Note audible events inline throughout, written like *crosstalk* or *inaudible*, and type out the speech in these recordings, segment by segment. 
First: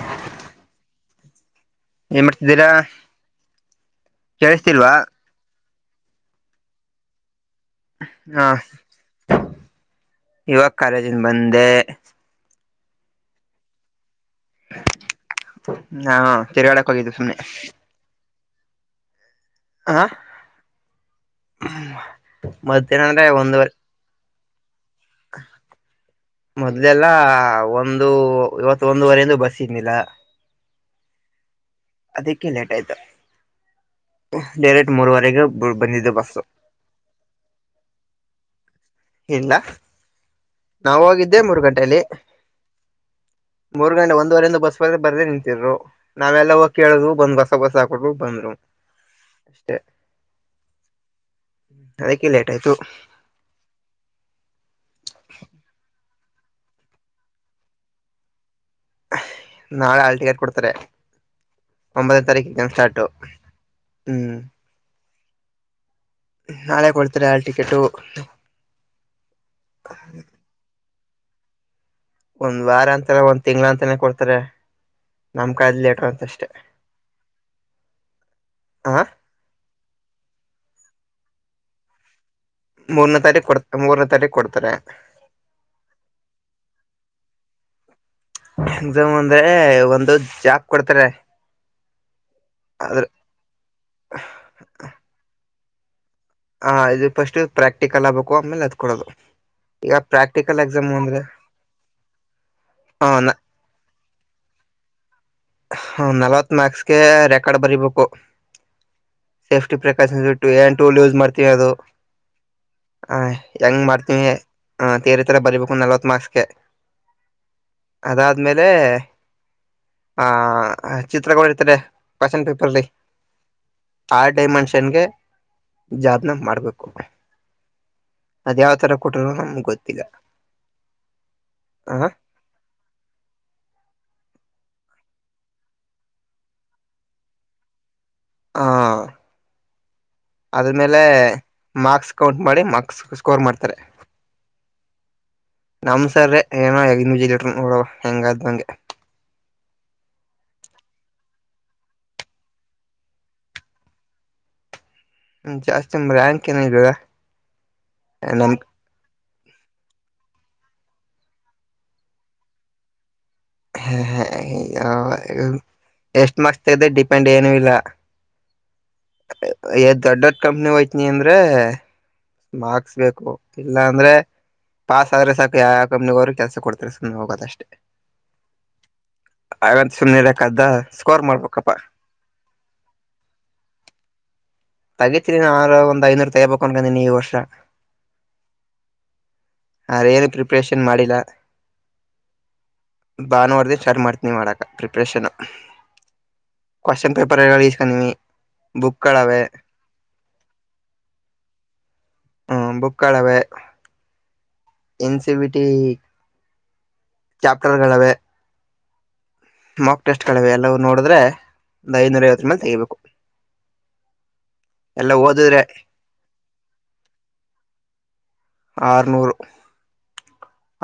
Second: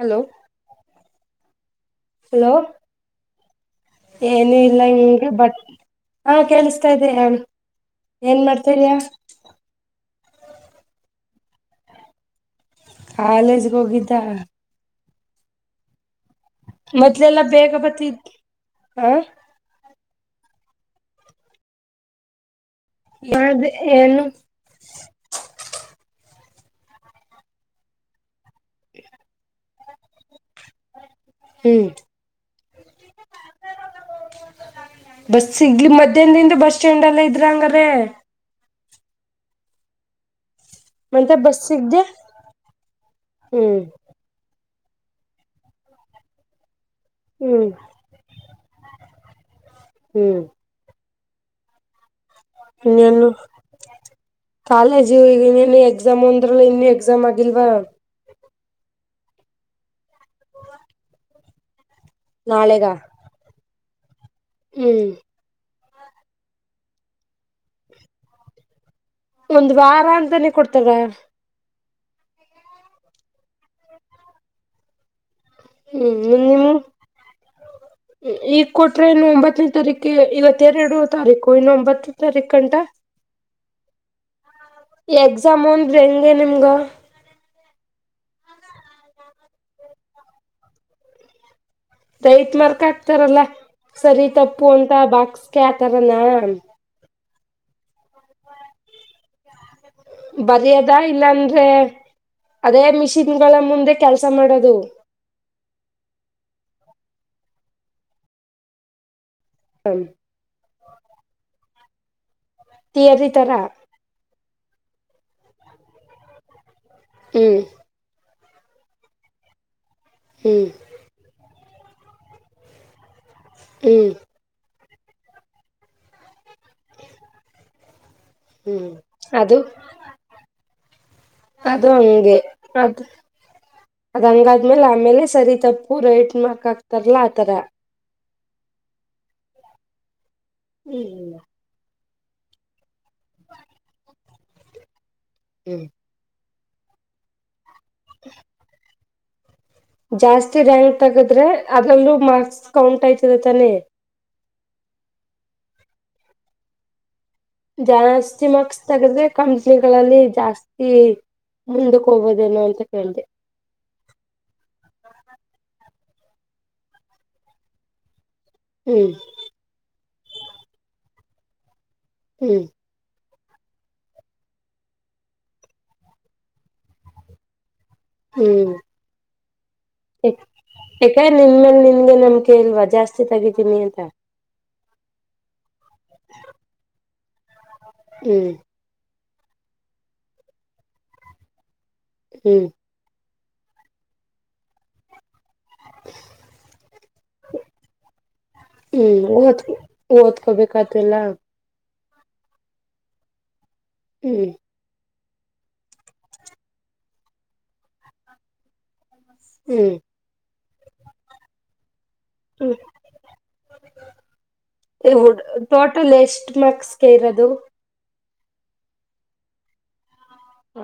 hello ಏನ್ hello ಮಾಡ್ತಿದ್ದೀರಾ ಏನುೂ ಇಲ್ಲ ಕೇಳಿಸ್ತಿಲ್ವಾ ಹಂಗೆ ಬಟ್ ಹಾ ಕೇಳಿಸ್ತಾ ಇದ್ದೀಯಾ ಹಾ ಯುವಾಗ ಕಾಲೇಜಿನ ಬಂದೆ ಕಾಲೇಜ್ಗೆ ಹೋಗಿದ್ದ ಹಾ ತಿರ್ಗಾಡಕ್ ಹೋಗಿದ್ದು ಸುಮ್ನೆ ಮೊದ್ಲೆಲ್ಲಾ ಬೇಗ ಬತ್ತ ಹ ಆ ಮತ್ತನರ ಯಾವ್ದ ಒಂದುವರೆ ಏನು ಮೊದ್ಲೆಲ್ಲಾ ಒಂದು ಇವತ್ತ ಒಂದುವರೆಂದು ಬಸ್ ಇನಿಲ್ಲ ಹ್ಮ್ ಅದಕ್ಕೆ ಲೇಟ್ ಆಯ್ತು ಡೈರೆಕ್ಟ್ *unintelligible* ಮೂರುವರೆಗೆ ಬಸ್ ಸಿಗ್ಲಿ ಬಂದಿದ್ದು ಬಸ್ಸು ಮಧ್ಯಾಹ್ನದಿಂದ ಬಸ್ ಸ್ಟ್ಯಾಂಡ್ ಎಲ್ಲ ಇದ್ರ ಹಂಗಾದ್ರೆ ಇಲ್ಲ ನಾವು ಮತ್ತೆ ಹೋಗಿದ್ದೆ ಮೂರು ಬಸ್ ಗಂಟೆಯಲ್ಲಿ ಸಿಗ್ದೆ ಹ್ಮ್ ಮೂರು ಗಂಟೆ ಒಂದೂವರೆಂದು ಬಸ್ ಬರ್ದೇ ನಿಂತಿದರು ನಾವೆಲ್ಲಾ ಹೋಗ ಕೇಳಿದ್ರು ಬಂದ್ ಬಸ ಹ್ಮ್ ಬಸ ಹಾಕೋ್ರು ಬಂದ್ರು ಅಷ್ಟೇ ಹ್ಮ್ ಹಾಗ ನನು ಕಾಲೇಜ ಈಗನು ಹೆಜ ಎಸಾಮ ಒಂದ್ರಲ್ಲ ಇನ್ನ ಎಕ್ಸಾಮ್ ಆಗಿಲ್ವಾ ನಾಳೆ ಹಲ್ಟಿಕೆಟ್ ಕೊಡ್ತಾರೆ ಒಂಬತ್ತನೇ ತಾರೀಕ ನಾಳೆಗ ಸ್ಟಾರ್ಟು ಹ್ಮ್ ಹ್ಮ್ ನಾಳೆ ಕೊಡ್ತೀರ ಆ ಟಿಕೆಟು ಒಂದ್ ವಾರ ಅಂತಾನೆ ಕೊಡ್ತಾರ ಒಂದ್ ವಾರ ಅಂತಲ್ಲ ಒಂದ್ ತಿಂಗ್ಗಳ ಅಂತನೆ ಕೊಡ್ತಾರೆ ನಮ್ ಕಾಲದ ಲೇಟರ್ ಅಂತ ಹ್ಮ್ ಅಷ್ಟೇ ನೀವು ಈಗ ಹ ಕೊಟ್ರೆ ನ್ನು ಒಂಬತ್ತನೇ ತಾರೀಕ ಇವತ್ತು ಹತ್ತರ ಎರಡು ತಾರೀಕು ಇನ್ನು ಒಂಬತ್ತು ತಾರೀಖು ಕಂಟ ಮೂರನ ತಾರ ಕೊಡ್ತಾರೆ ಎಕ್ಸಾಮ್ ಹೆಂಗೆ ನಿಮ್ಗ ಎಕ್ಸಾಮ್ ಅಂದ್ರೆ ಒಂದು ಜಾಬ್ ಕೊಡ್ತಾರೆ ದೈತ್ ಮಾರ್ಕ ಅದ್ರ ಹಾಕ್ತಾರಲ್ಲ ಸರಿ ತಪ್ಪು ಅಂತ ಬಾಕ್ಸ್ಕ ಆತರ ಹ ಇದು ಫಸ್ಟ್ ಪ್ರಾಕ್ಟಿಕಲ್ ಆಗ್ಬೇಕು ಆಮೇಲೆ ಅದ ಕೊಡೋದು ಈಗ ಪ್ರಾಕ್ಟಿಕಲ್ ಎಕ್ಸಾಮ್ ಬರಿ್ಯದ ಅಂದ್ರೆ ಇಲ್ಲಾಂದ್ರೆ ಅದೇ ಹ ಮಿಷಿನ್ಗಳ ಮುಂದೆ ಕೆಲಸ ಮಾಡೋದು ಹ ನಲ್ವತ್ ಮಾರ್ಕ್ಸ್ಗೆ ರೆಕಾರ್ಡ್ ಬರಿಬೇಕು ಸೇಫ್ಟಿ ಪ್ರಿಕಾಷನ್ಸ್ ಬಿಟ್ಟು ಏನ್ ಟೂಲ್ ಯೂಸ್ ಮಾಡ್ತೀವಿ ಅದು ಹ ತಿಯರಿ ತರ ಹೆಂಗ್ ಮಾಡ್ತೀವಿ ಹ ತೇರೆ ತರ ಬರಿಬೇಕು ನಲ್ವತ್ ಮಾರ್ಕ್ಸ್ಗೆ ಹ್ಮ್ ಅದಾದ್ಮೇಲೆ ಆ ಹ್ಮ್ ಚಿತ್ರಕ ಪಸೆಂಟ್ ಪೇಪರ್ ಹ್ಮ್ ಆ ಡೈಮೆನ್ಷನ್ಗೆ ಜಾದನ ಮಾಡ್ಬೇಕು ಹ್ಮ್ ಅದ್ಯಾವ್ಥರ ಕೊಟರು ಅದು ನಮ್ಗ್ಗೆ ಗೊತ್ತಿಲ್ಲ ಅದು ಹ ಹಂಗೆ ಅದು ಅದ ಹಂಗ ಆದ್ಮೇಲೆ ಆಮೇಲೆ ಸರಿ ತಪ್ಪು ರೈಟ್ ಮಾರ್ಕ್ ಹಾಕ್ತಾರಲ್ಲಾ ಆತರ ಹಾ ಅದ್ಮೇಲೆ ಹ್ಮ್ ಮಾರ್ಕ್ಸ್ ಕೌಂಟ್ ಮಾಡಿ ಮಕ್ ಸ್ಕೋರ್ ಮಾಡ್ತಾರೆ ಹ್ಮ್ ನಮ್ಸರ್ರೇ ಏನೋ ಎಗ ನಿಜಿ ಲೀಟ್ರ ನೋಡವ ಹೆಂಗಾದ್ ನಂಗೆ ಜಾಸ್ತಿ ರ್ಯಾಂಕ್ ತಗದ್ರೆ ಅದ್ರಲ್ಲೂ ಮಾರ್ಕ್ಸ್ ಕೌಂಟ್ ಆಯ್ತದೆ ತಾನೆ ಜಸ್ತಿ ಮರನಕ್ಕೆನ ಜ ಜಾಸ್ತಿ ಮಾರ್ಕ್ಸ್ ತಗದ್ರೆ ಕಂಪನಿಗಳಲ್ಲಿ ಜಾಸ್ತಿ ಮುಂದಕ್ಕೆ ಹೋಗಬೋದೇನೋ ಅಂತ ಕೇಳಿದೆೆ ಹ ಹ ಎಷ್ಟ್ ಮಾರ್ಕ್ಸ್ ತಗದೆ ಡಿಪೆಂಡ್ ಏನುೂ ಇಲ್ಲ ಹ್ಮ್ ಎದ್ ದೊಡ್ ದೊಡ್ ಕಂಪ್ನಿ ಹಯ್ತನಿ ಅಂದ್ರೆ ಹ್ಮ್ ಮಾರ್ಕ್ಸ್ ಬೇಕು ಇಲ್ಲ ಅಂದ್ರೆ ಪಾಸ್ ಆದ್ರೆ ಸಾಕು ಯಾವ ಕಂಪ್ನಿ ಅವರು ಕೆಲ್ಸ ಕೊಡ್ತಾರೆ ಸುಮ್ ಹೋಗದಷ್ಟೆ ಹ್ಮ್ ಆಂತ ಸು್ನೆಲೆಕ್ಕ್ದ ಯಾಕಾ ನಿನ್ ಮೇಲ್ ನಿನ್ಗೆ ನಮ್ಕೆ ಇಲ್ವಾ ಜಾಸ್ತಿ ತಗಿತೀನಿ ಅಂತ ತಗಿತೀರಿ ನ ಆ ಒಂದ್ ಐನೂರ್ ತಗಬೇಕಕ್ನ್ಕಂದೀನ ಈ ವರ್ಷ ಹ್ಮ್ ಆರೇನು ಪ್ರಿಪರೇಷನ್ ಮಾಡಿಲ್ಲ ಹ್ಮ್ ಬಾ ನೋರ್ದಿ ಚಾರರ್ ಮಾಡ್ತನಿ ಮಾಡಾಕ ಪ್ರಿಪ್ರೇಷನ್ ಕ್ವಶ್ನ್ ಪೇಪರ್ಸ್ಕನವಿ ಬುಕ್ಗಳು ಅವೆ ಓದ್ಕೊಬೇಕ ಆತಲ್ಲ ಹ್ಮ ಬುಕ್ಕಳವೆೇ ಹ್ಮ್ ಎನ್ಸಿಬಿಟಿ ಕ್ಯಾಪ್ಟನಗಳವೆೇ ಹ್ಮ್ ಮಕ್ ಟೆಸ್ಟ್ ಕಿವೆ ಎಲ್ಲ ನೋಡಿದ್ರೆ ಒಂದ್ ಐನೂರ ಐವತ್ತುಮಲ್ ಹ್ಮ್ ತೆಗಬೇಕು ಟೋಟಲ್ ಎಷ್ಟ ಮಾರ್ಕ್ಸ್ಗೆ ಇರದು ಆರನೂರು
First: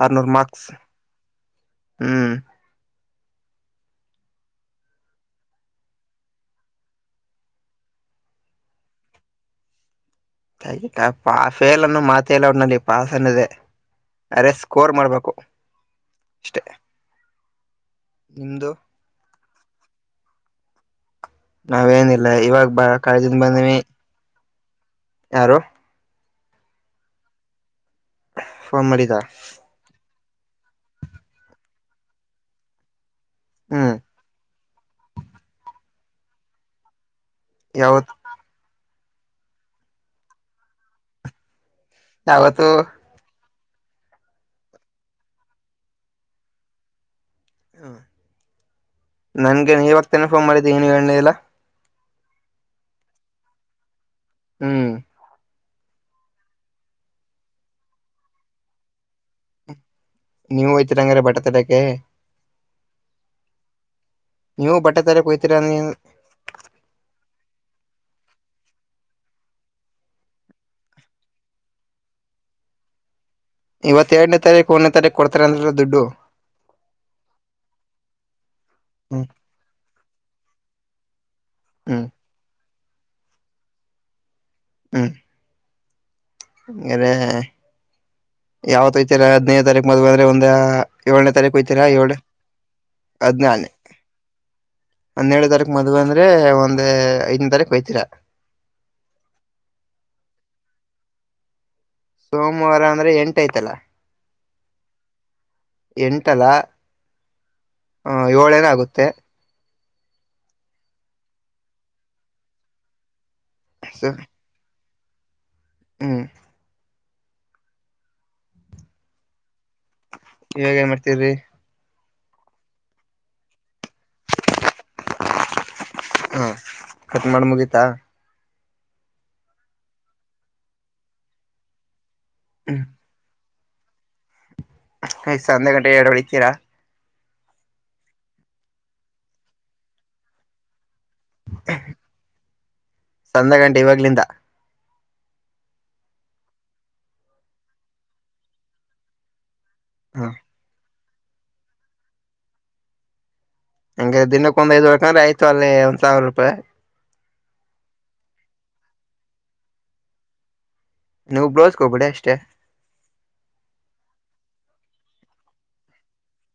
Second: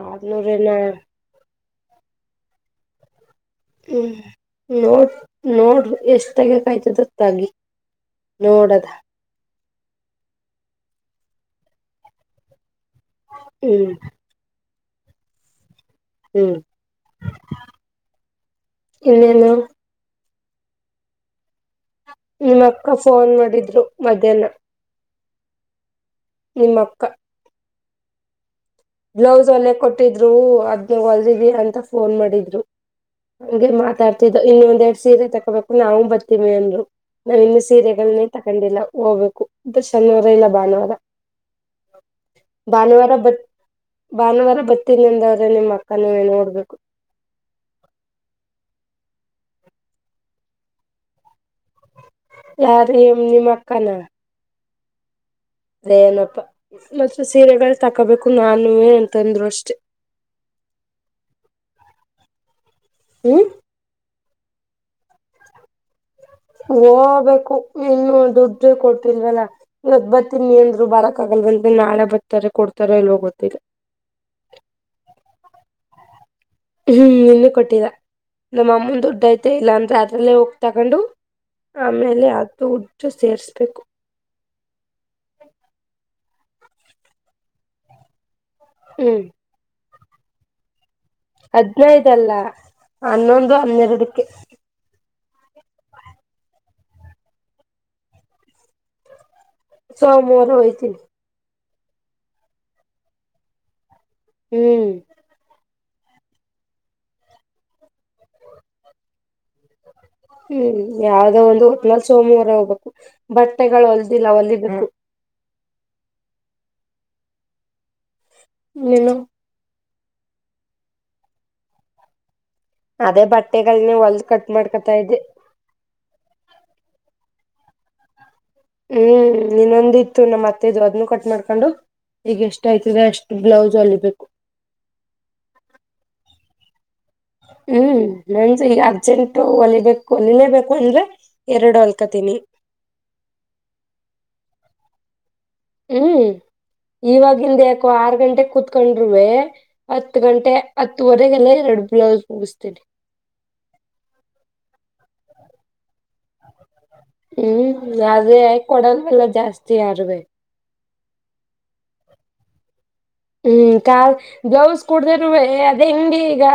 ಅ ನೂರುನ್ನ ಹ್ಮ್ ಹ್ಮ್ ನೋಡ್ ನೋಡ್ ಎಷ್ಟ ತಗಕಾಯ್ತದ ತಗಿ ನೋಡದ ಹಾಗ ಪಫೇಲ್ ಅನ್ನು ಮಾತಲ್ಲ ಉಲ್ಲಿ ಪಸ್ ಅನ ಇದೆ ಹ್ಮ್ ಅ ರಕ್ ಸ್ಕೋರ್ ಮಾಡಬೇಕು ಹ್ಮ್ ನಿಮ್ದು ಇನ್ನನ್ನು ನಾವೇನಿಲ್ಲ ನಿಮ್ಮ ಇವಾಗ ಬ ಅಕ್ಕ ಫೋನ್ ಮಾಡಿದ್ರು ಮಧ್ಯಾಹ್ನ ಯಾರೋ ನಿಮ್ಮಕ್ಕ ಫೋನ್ ಮಾಡಿದ ಬ್ಲೌಸ್ ಒಲ್ಲೆ ಕೊಟ್ಟಿದ್ರು ಅದ್ನಾಗ ಹೊಲ್ದಿವವಿ ಅಂತ ಫೋನ್ ಮಾಡಿದ್ರು ಹಂಗೆ ಹ್ಮ್ ಮಾತಾಡ್ತಿದ್ದ ಇನ್ನೊಂದೆ ಎರಡ್ ಸೀರೆ ತಕೋಬೇಕು ನಾವವು ಬರ್ತೀವಿ ಅನ್ರು ನಾವ್ ಇನ್ನು ಯಾವತ್ ಸೀರೆಗಳನ್ನೇ ತಕೊಂಡಿಲ್ಲ ಹೋಗ್ಬೇಕು ಇದು ಶನಿವಾರ ಇಲ್ಲ ಭಾನುವಾರ ಯಾವತ್ತು ಭಾನುವಾರ ಬ ಭಾನುವಾರ ಬತಿದಂದವ್ರೆ ನಿಮ್ಮ ಅಕ್ಕ ನೀವೇ ನೋಡ್ಬೇಕು ಹ್ಮ ನನ್ಗೆ ಇವಾಗತೇನೆ ಫೋನ್ ಮಾಡಿದ್ದೀ ನೀ ನೀ ಎಣ್ಣೆ ಇಲ್ಲ ಯಾರೀ ನಿಮ್ಮ ಅಕ್ಕಾನ ಹ್ಮ್ ಅದೇ ಏನಪ್ಪಾ ಮತ್ತ ಸೀರೆಗಳು ತಕೋಬೇಕು ನಾನುೇ ಅಂತಂದ್ರು ಅಷ್ಟೆ ನೀವು ಯ್ತಿೀರಂಗ್ರ ಬಟತಲಕ್ಕೆ ಹ್ಮ ನೀವು ಬಟ್ಟೆ ತಲೆ ಹಯ್ತೀರಾ ನೀ ಹೋಗ್ಬೇಕು ಇನ್ನು ದುಡ್ಡ ಕೊಟ್ಟಿಲ್ವಲ್ಲ ಇದ್ಬತ್ತಿನಿ ಅಂದ್ರು ಬರಕ ಆಗ ಇ ಬಂತ ನಾಳೆ ಬರ್ತಾರೆ ಕೊಡ್ತಾರೆ ಇಲ್ಲಿಗೊತ್ತ ಇವತ್ತೆರಡನೇ ತಾರೀಕು ಒಂದನೇ ತಾರೀಕು ಕೊಡ್ತಾರೆ ಅಂದ್ರೆ ದುಡ್ಡು ಹ್ಮ್ ಇನ್ನ ಕೊಟ್ಟಿದ ನಮ್ಮ ಅಮ್ಮನ್ ದುಡ್ಡ ಹ್ಮ್ ಐತೆ ಇಲ್ಲ ಅಂದ ಅದ್ರಲ್ಲೇ ಹೋಗ್ ತಗೊಂಡು ಹ್ಮ್ ಆಮೇಲೆ ಅದು ಉಡ್ಜು ಸೇಸ್್ಬೇಕು ಹ್ಮ ಹಾರೆ ಹ್ಮ್ ಯಾವತ್ತಲ್ಲ ಹದ್ನದು ತಾರೀಕು ಮದ್ುವೆ ಅಂದ್ರೆ ಒಂದ ಏಳನೇ ತಾರೀಕು ವಯ್ತೀರಾ ಏಳು ಹದ್ನೈದಲ್ಲ ಹನ್ನೊಂದು ಅದ್ಞಾನೆ ಹನ್ನೆರಡಕ್ಕೆ ಹಂದೇಳು ತಾರೀಕ್ ಮದ್ುವೆ ಅಂದ್ರೆ ಒಂದ ಐದನ ತಾರೀಕ ಬೈತೀರ ಸ ಮದ ವತಿ ಸೋಮವಾರ ಅಂದ್ರೆ ಎಂಟ ಐ್ತಲ್ಲ ಹ್ಮ್ ಎಂಟಲ್ಲ ಹ ಏಳೇನ ಆಗುತ್ತೆ ಹ್ಮ್ ಯಾವ್ದೋ ಒಂದು ಹನಾಲ್ ಸೋಮವಾರ ಹೋಗ್ಬೇಕು ಬಟ್ಟೆಗಳು ಸೊ ಹೊಲ್ದಿಲ್ಲ ಒಲಿದರು ಹ್ಮ್ ನನು ಇವಾಗ ಏನ್ ಮಾಡ್ತಿದ್ರಿ ಅದೇ ಬಟ್ಟೆಗಳನೆ ಹೊಲ್ದ ಕಟ್ ಮಾಡ್ಕೊತಾ ಇದ್ದೆ ಹಾ ಕಟ್ ಮಾಡ ಮುಗೀತಾ ಹ್ಮ್ ಇನ್ನೊಂದ ಇತ್ತು ನಮ್ಮ ಮತ್ತೆದು ಅದನ್ನು ಕಟ್ ಮಾಡ್ಕೊಂಡು ಈಗ ಎಷ್ಟ ಯ್ತಿದ್ರ ಅಷ್ಟು ಬ್ಲೌಸ್ ಅಲಿಬೇಕು ಸಂಧೆ ಗಂಟೆ ಎರಡು ಹೊಳತೀರಾ ಹ್ಮ್ ನಂಜ ಈಗ ಅರ್ಜೆಂಟು ಹೊಲಿಬೇಕು ನಿಲೇಬೇಕು ಅಂದ್ರೆ ಎರಡು ಅಲ್ಕತೀನಿ ಸಂಜೆ ಗಂಟೆ ಇವಾಗ್ಲಿಂದ ಹ್ಮ್ ಇವವಾಗಿಂದ ಯಾಕೋ ಆರ್ ಗಂಟೆ ಕುೂತ್ಕೊಂಡ್ ಹತ್ತು ಹಾ ಗಂಟೆ ಹತ್ತುವರೆಗೆಲ್ಲ ಎರಡು ಬ್ಲೌಸ್ ಮುಗಿಸ್ತೀ ಹಂಗ ದಿನಕ್ಕೆ ಒಂದ್ಐದ್ವರ್ಕಂದ್ರೆ ಆಯ್ತು ಅಲ್ಲಿ ಒಂದ್ ಸಾವಿರ ರೂಪಾಯಿ ಹ್ಮ್ ಅದೇ ಕೊಡಲ್ವೆಲ್ಲ ಜಾಸ್ತಿ ಆರವೆೇ ನೀವು್ ಬ್ಲೌಸ್ಗೆ ಹೋಗ್ಬಿಡ ಅಷ್ಟೇ ಹ್ಮ್ ಕ ಬ್ಲೌಸ್ ಕುಡ್ದರುವರುವೆ ಅದೇ ಹಂಗಂಡಿ ಈಗ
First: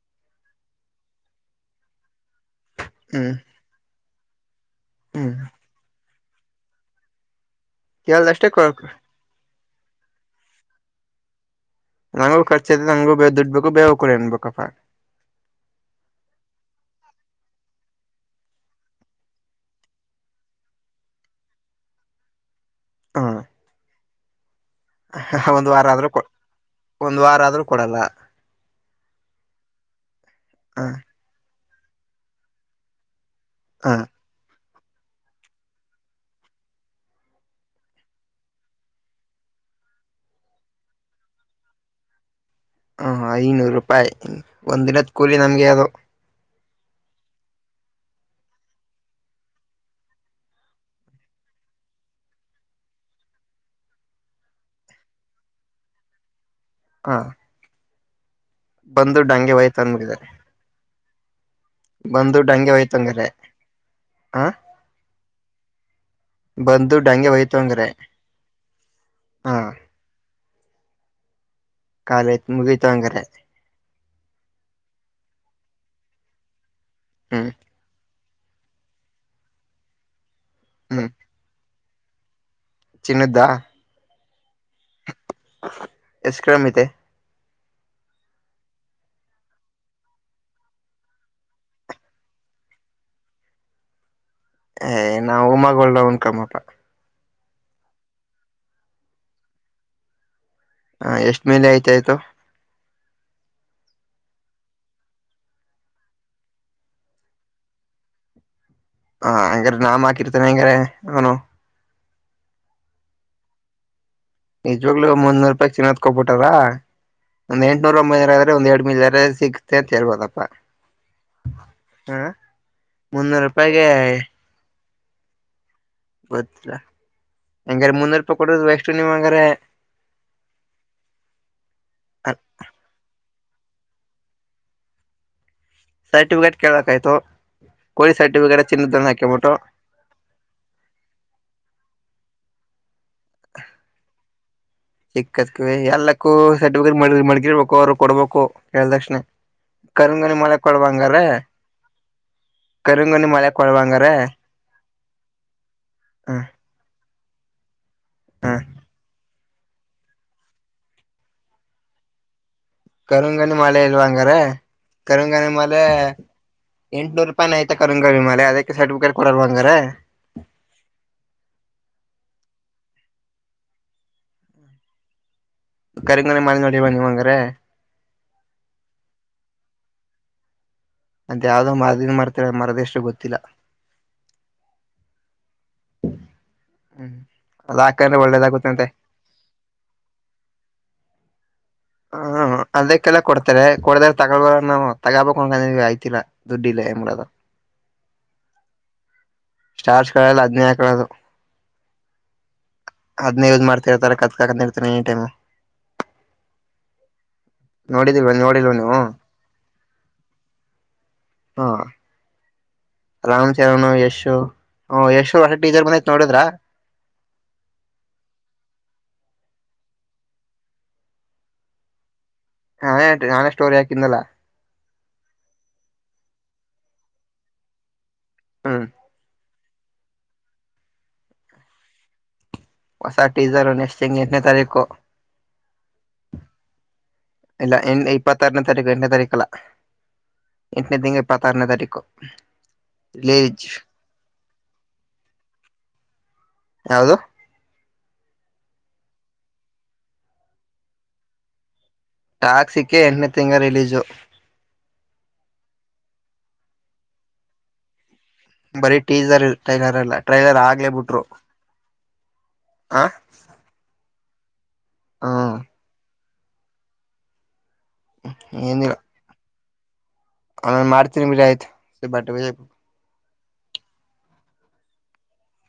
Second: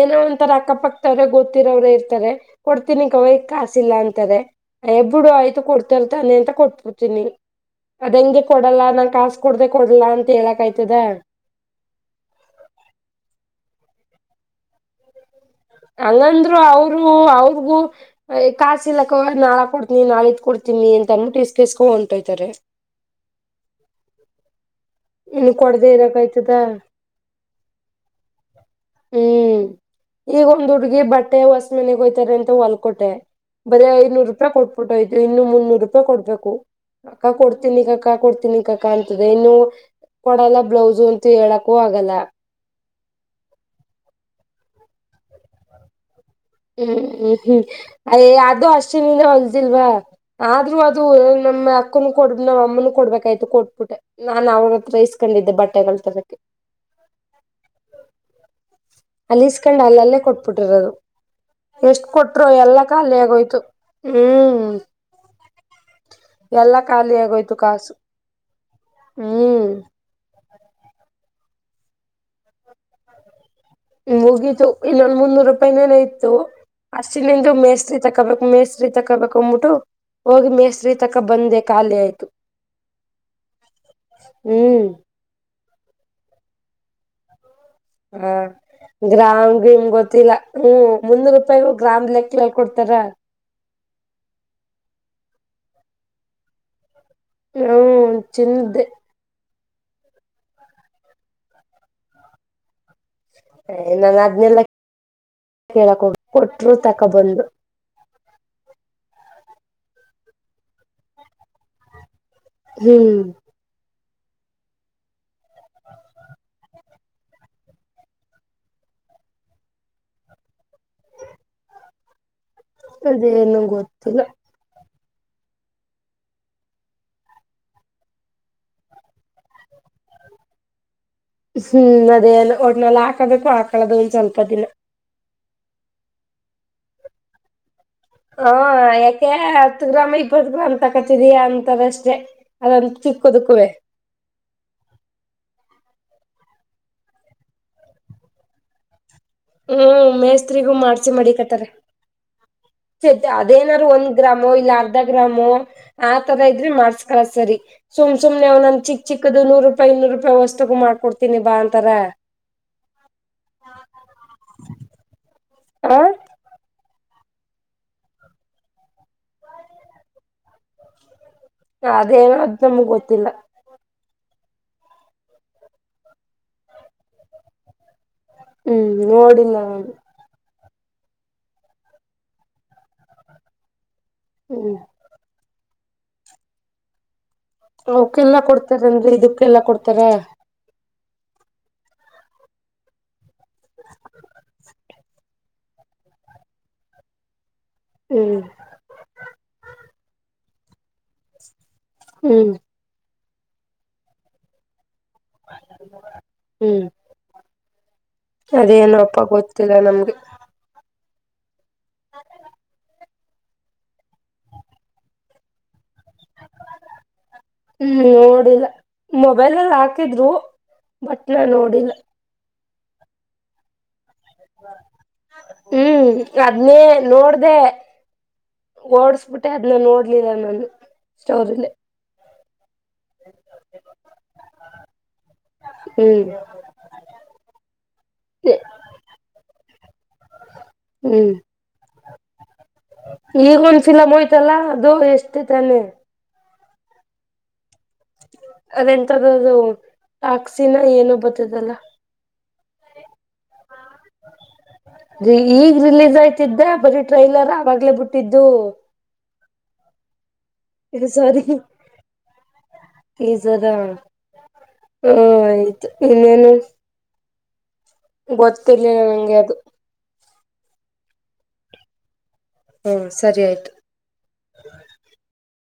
ಏನೋ ಒಂತರ ಅಕ್ಕಪಕ್ತ ಗೊತ್ತಿರೋ ಅವ್ರೇ ಇರ್ತಾರೆ ಕೊಡ್ತೀನಿ ಹ್ಮ್ ಕವಯ ಕಾಸಿಲ್ಲ ಅಂತಾರೆ ಎಬ್ಬಡು ಹ್ಮ್ ಆಯ್ತು ಕೊಡ್ತರ್ತಾನೆ ಅಂತ ಕೊಟ್ಬಡ್ತೀನಿ ಅದ ಹೆಂಗಗೆ ಕೇಳ್ದಷ್ಟೇ ಕೊ ಕೊಡಲ್ಲ ನನ್ ಕಾಸ ಕುೂಡ್ದ ಕೊಡಲ್ಲ ಅಂತ ಹೇಳಕ್ಯ್ತದ ನಂಗು ಖರ್ಚ ಐತೆ ನಂಗು ಬೇ ದುಡ್ಬೇಕೇಕು ಬೇವ ಕೂಡ ಅನ್ಬೇಕಪ್ಪ ಹಂಗಂದ್ರು ಅವರು ಅವ್ರಗೂ ಕಾಸಿಲಕ್ಕ ಅವ ನಾಳ ಕೊಡ್ತನಿ ನಾಳ ಇದ ಕೊಡ್ತೀನಿ ಮನ್ ತನ್ನು ತಸ್ಕಸ್ಕೊ ಉಂಟ್ತಾರೆ ಹ್ಮ್ ಒಂದ್ ವಾರ ಆದ್ರೂ ಕೊ ಆಯ್ತದ ಒಂದ್ ವಾರ ಆದ್ರೂ ಕೊಡಲ್ಲ ಹ್ಮ್ ಈಗ ಒಂದ್ ಹ ಹುಡ್ಗಿ ಬಟ್ಟೆ ಹೊಸ್ ಮನೆಗೋಯ್ತಾರೆ ಅಂತ ಹೊಲ್ಕೊಟೆ ಬರೇ ಹ ಐದನೂರು ರೂಪಾಯಿ ಕೊಟ್ಬಿಟ್ಟು ಆಯತು ಇನ್ನು ಮುನ್ನೂರು ರೂಪಾಯಿ ಕೊಡ್ಬೇಕು ಅಕ್ಕ ಕೊಡ್ತೀನಿ ಕಕ್ಕಾ ಕೊಡ್ತೀನಿ ಕಾಕ್ಕ ಅಂತದೆ ಇನ್ನು ಕೊಡಲ್ಲ ಬ್ಲೌಸು ಅಂತ ಹೇಳಕೂ ಆಗಲ್ಲ ಹ ಐನೂರು ರೂಪಾಯಿ ಒಂದಿನದ ಕೂಲಿ ನಮ್ಗೆ ಅದೋ ಹ್ಮ್ ಹ್ಮ್ ಹ್ಮ್ ಅಯ ಅದು ಅಷ್ಟಿನಿಂದ ಹೊಲ್ದಿಲ್ವಾ ಆದ್ರೂ ಅದು ನಮ್ಮ ಅಕ್ಕನು ಕೊಡ್ಬ ನಾವ್ ಅಮ್ಮನು ಕೊಡ್ಬೇಕಾಯ್ತು ಕೊಟ್ಬಿಟ್ಟೆ ನಾನನ್ ಅವ್ರ ಹತ್ರ ಇಸ್ಕೊಂಡಿದ್ದೆ ಬಟ್ಟೆಗಳ ತರಕ್ಕೆ ಹಾ ಅಲ್ಲಿಸ್ಕೊಂಡ್ ಅಲ್ಲಲ್ಲೇ ಅಂದ್ಬಿಟ್ಟಿದ್ದಾರೆ ಕೊಟ್ಬಿಟ್ಟಿರದು ಎಷ್ಟ ಬಂದು ಕೊಟ್ರು ಡಂಗೆ ಎಲ್ಲ ಹೋಯ್ತು ಖಾಲಿ ಹಂಗಾರೆ ಆಗೋಯ್ತು ಹ ಹ್ಮ್ ಎಲ್ಲ ಖಾಲಿ ಯಾಗೋಯ್ತು ಕಾಸು ಹಾ ಹ್ಮ್ ಕಾಲೇಜ್ ಮುಗಿತ ಅಂಗದ್ರೆ ಮುಗಿತು ಇನ್ನೊಂದು ಮುನ್ನೂರು ರೂಪಾಯಿನೇನ ಇತ್ತು ಅಷ್ಟಿನ ಹ್ಮ್ ನಿಂದು ಮೇಸ್ತ್ರಿ ತಕೋಬೇಕು ಮೇಸ್ರಿ ತಕಬೇಕ್ಬಿಟ್ಟು ಹೋಗಿ ಮೇಸ್ರಿ ತಕ ಬಂದೆ ಖಾಲಿ ಆಯ್ತು ಚನ್ನದ್ದಾ ಹ್ಮ್ ಎಷ್ಟ ಕ್ರಮ ಐತೆ ಹ್ಮ ಗ್ರಾಮ್ಗೆ ನಿಮ್ ಗೊತ್ತಿಲ್ಲ ಹ್ಮ್ ಮುನ್ನೂರು ರೂಪಾಯಿಗ ಗ್ರಾಮ್ ಲೆಕ್ಕಲ್ ಕೊಡ್ತಾರ ಏ ನಾ ಉಮಗಡ ಉಂದಕಮ್ಮಪ್ಪ ಹ್ಮ್ ತಿಂದೆ ಹ ಎಷ್ಟ್ಮೇಲೆ ಆಯ್ತ ಆಯ್ತೋ ನನ್ ಅದ್ನೆಲ್ಲ ಕೇಳಕ್ ಕೊಟ್ಟರು ತಕೊ ಬಂದು ಹ ಹಂಗಾರೆ ನಾಮ್ ಹಾಕಿರ್ತೇನೆ ಹಂಗಾರೆ ಅವನು ಹ್ಮ್ ನಿಜವಾಗ್ಲು ಮುಂದ ನೂರು ರೂಪಾಯಿ ಚಿನ್ನೋದಕೋಗ್ಬಿಟಾರ ಒಂದ್ ಎಂಟಟ್ನೂರ ಒಂಬೈ ಜರ ಆದ್ರೆ ಒಂದ್ ಎರಡ್ದ ರಜೆ ಸಿಗುತ್ತೆ ಅಂತ ಹೇಳ್ಬೋದಪ್ಪಾ ಹಾ ಮುನ್ನೂರು ಅದೇನು ರೂಪಾಯಗೆ ಗೊತ್ತಿಲ್ಲ ಗೊತ್ತಿಲ್ಲಾ ಹೆಂಗಾರ ಮುನ್ನೂ ರೂಪಾಯಿ ಕೊಡದ್ ಎಷ್ಟು ನೀವ್ ಹಂಗಾರ ಹ್ಮ್ ಅದೇ ಒಟ್ನೆಲ್ಲ ಹಾಕದಕ್ಕೂ ಹಾಕ್ ಕಳೆದ ಒಂದ್ ಸ್ವಲ್ಪ ದಿನ ಸರ್ಟಿಫಿಕೇಟ್ ಕೇಳಕ್ ಆಯ್ತು ಹ ಯಾಕೆ ಹತ್ತು ಗ್ರಾಮ್ ಇಪ್ಪತ್ತು ಗ್ರಾಮ್ ತಕತಿದೀಯ ಅಂತದಷ್ಟೇ ಅದಂತ ಚಿಕ್ಕ ಕುದುಕುವೆ ಇ ಎಲ್ಲಕ್ಕೂ ಸರ್ಟಿಫಿಕೇಟ್ ಮಡ್ಗಿರ್ಬೇಕು ಅವ್ರು ಕೊಡ್ಬೇಕು ಹೇಳ ತಕ್ಷಣ ಹ್ಮ್ ಮೇಸ್ತ್ರಿಗೂ ಮಾಡ್ಸಿ ಮಾಡಡಿಕತ್ತಾರೆ ಸ ಕರಿಂಗನಿ ಮಳೆ ಅದೇನಾದ್ರು ಒಂದ್ ಕೊಡ್ಬಂಗಾರೆ ಗ್ರಾಮು ಇಲ್ಲ ಅರ್ಧ ಗ್ರಾಮು ಆ ಹ ತರ ಇದ್ರೆ ಮಾಡ್ಸ ಸರಿ ಸುಮ್ ಸುಮನೆ ಹ ಅವ್ ನ ಚಿಕ್ ಚಿಕ್ ಹದು ನೂರು ರೂಪಾಯಿ ಇನ್ನೂರು ರೂಪಾಯಿ ವಸ್ತುಗು ಮಾಡ್ಕೊಡ್ತೀನಿ ಬಾ ಅಂತರ ಕರುಂಗಣಿ ಮಲೆ ಇಲ್ವಾ ಹಂಗಾರ ಕರುಂಗನಿ ಮಲೆೆ ಆ ಎಂಟುನೂರು ರೂಪಾಯಿ ಆಯ್ತ ಕಂಗಮಾಲ ಅದಕ್ಕೆ ಸರ್ಟಿಫಿಕೇಟ್ ಕೊಡರ್ವಾಂಗ್ರ ಅದೇನ ಅ ನಮ್ಗ್ ಗೊತ್ತಿಲ್ಲ ಕರಿಂಗಣಿ ಮಾಲೆ ನೋಡಿ ಬನ್ನಿವಂಗ್ರೆ ಹ್ಮ್ ನೋಡಿಲ್ಲ ನು ಅಂತ ಯಾವ್ದೋ ಮರದನ್ ಮರ್ತರ ಮರದ ಎಷ್ಟು ಗೊತ್ತಿಲ್ಲ ಹ್ಮ್ ಹ್ಮ್ ಅದ್ ಹಾಕಂದ್ರೆ ಅವ್ಕಲ್ಲಾ ಒಳ್ಳೇದಾಗುತ್ತಂತೆ ಕೊಡ್ತಾರನ್ರಿ ಇದಕ್ಕೆಲ್ಲಾ ಕೊಡ್ತಾರ ಹ ಅದಕ್ಕೆಲ್ಲ ಕೊಡ್ತಾರೆ ಕೊಡದ್ರ ತಗೊಬ ನಾವು ತಗಬ ಅಯ್ತಿಲ್ಲ ದುಡ್ದುಯಿದೆ ಏನ್ ಮಾಡೋದು ಹ್ಮ್ ಸ್ಟಾರ್ ಗಳು ಎಲ್ಲಾ ಅದನ್ನೇ ಹಾಕಿಕೊಳೋದು ಹ್ಮ್ ಅದ್ನ ಯೂಸ್ ಮಾಡ್ತಿರ್ತಾರೆ ಕತ್ತಿಗೆ ಅನ್ಕೊಂತೀನಿ ಎನಿ ಟೈಮ ಹ್ಮ್ ನೋಡಿದೀವ ನೋಡಿಲ್ವ ನೀವು ಅದೇನೋಪ್ಪ ಗೊತ್ತಿಲ್ಲ ನಮ್ಗೆ ಹಾ ರಾಮ್ ಚರಣ ಯಶು ಹ ಯಶು ಹೊಸ ಟೀಚರ್ ಬಂದೈತ್ ನೋಡಿದ್ರ ಹ್ಮ್ ನೋಡಿಲ್ಲ ಮೊಬೈಲ್ ಅಲ್ಲಿ ಹಾಕಿದ್ರು ಬಟ್ ನಾನು ನೋಡಿಲ್ಲ ಹಾ ನಾನೆ ಸ್ಟೋರಿ ಯಾಕಿಂದನಲ್ಲ ಹ್ಮ್ ಅದನ್ನೇ ನೋಡ್ದ ಹ್ಮ್ ಹೊಡಿಸಿಬಿಟ್ಟೆ ಅದನ್ನ ನೋಡ್ಲಿಲ್ಲ ನಾನು ಸ್ಟೋರಿಲ್ಲಿ ಹೊಸ ಟೀಜರ್ ನೆಸ್ಟ್ ತಿಂಗಳು ಎಂಟನೇ ತಾರೀಕು ಹ್ಮ್ ಇಲ್ಲ ಇಪ್ಪತ್ತರನೇ ತಾರೀಕು ಎಂಟನೇ ತಾರೀಕಲ್ಲ ಎಂಟನೇ ತಿಂಗ ಹ್ಮ್ ಇಪತ್ತು ಆರನೇ ತಾರೀಖು ರಿಲೀಜ್ ಇತ್ತಲಾ ಅದು ಎಷ್ಟೇ ತಾನೆ ಯಾವದು ಅದೆಂತದದು ಟಾಕ್ಸಿನ ಏನು ಬತ್ತದಲ್ಲ ಟಾಕ್ಸಿಕ್ ಎಂಟನೇ ತಿಂಗಳು ರಿಲೀಸು ಈಗ ರಿಲೀಸ್ ಆಯ್ತಿದ್ದೆ ಬರಿ ಟ್ರೈಲರ್ ಆವಾಗಲೇ ಬಿಟ್ಟ ಬರೀ ಟ್ರಿಜಾರ್ ಟೈಲರ್ ಅಲ್ಲ ಟ್ರೈಲರ್ ಆಗ್ಲೇ ಬಿಟ್ರು ಸಾರಿ ಹ ಹಾ ಆಯ್ತು ಇನ್ನೇನು ಗೊತ್ತಲಿಲ್ಲ ನಂಗೆ ಅದು ಅ ಮಾಡ್ತೀನಿ ಬಿಡು ಆಯ್ತು ಹ್ಮ ಸರಿ ಆಯ್ತು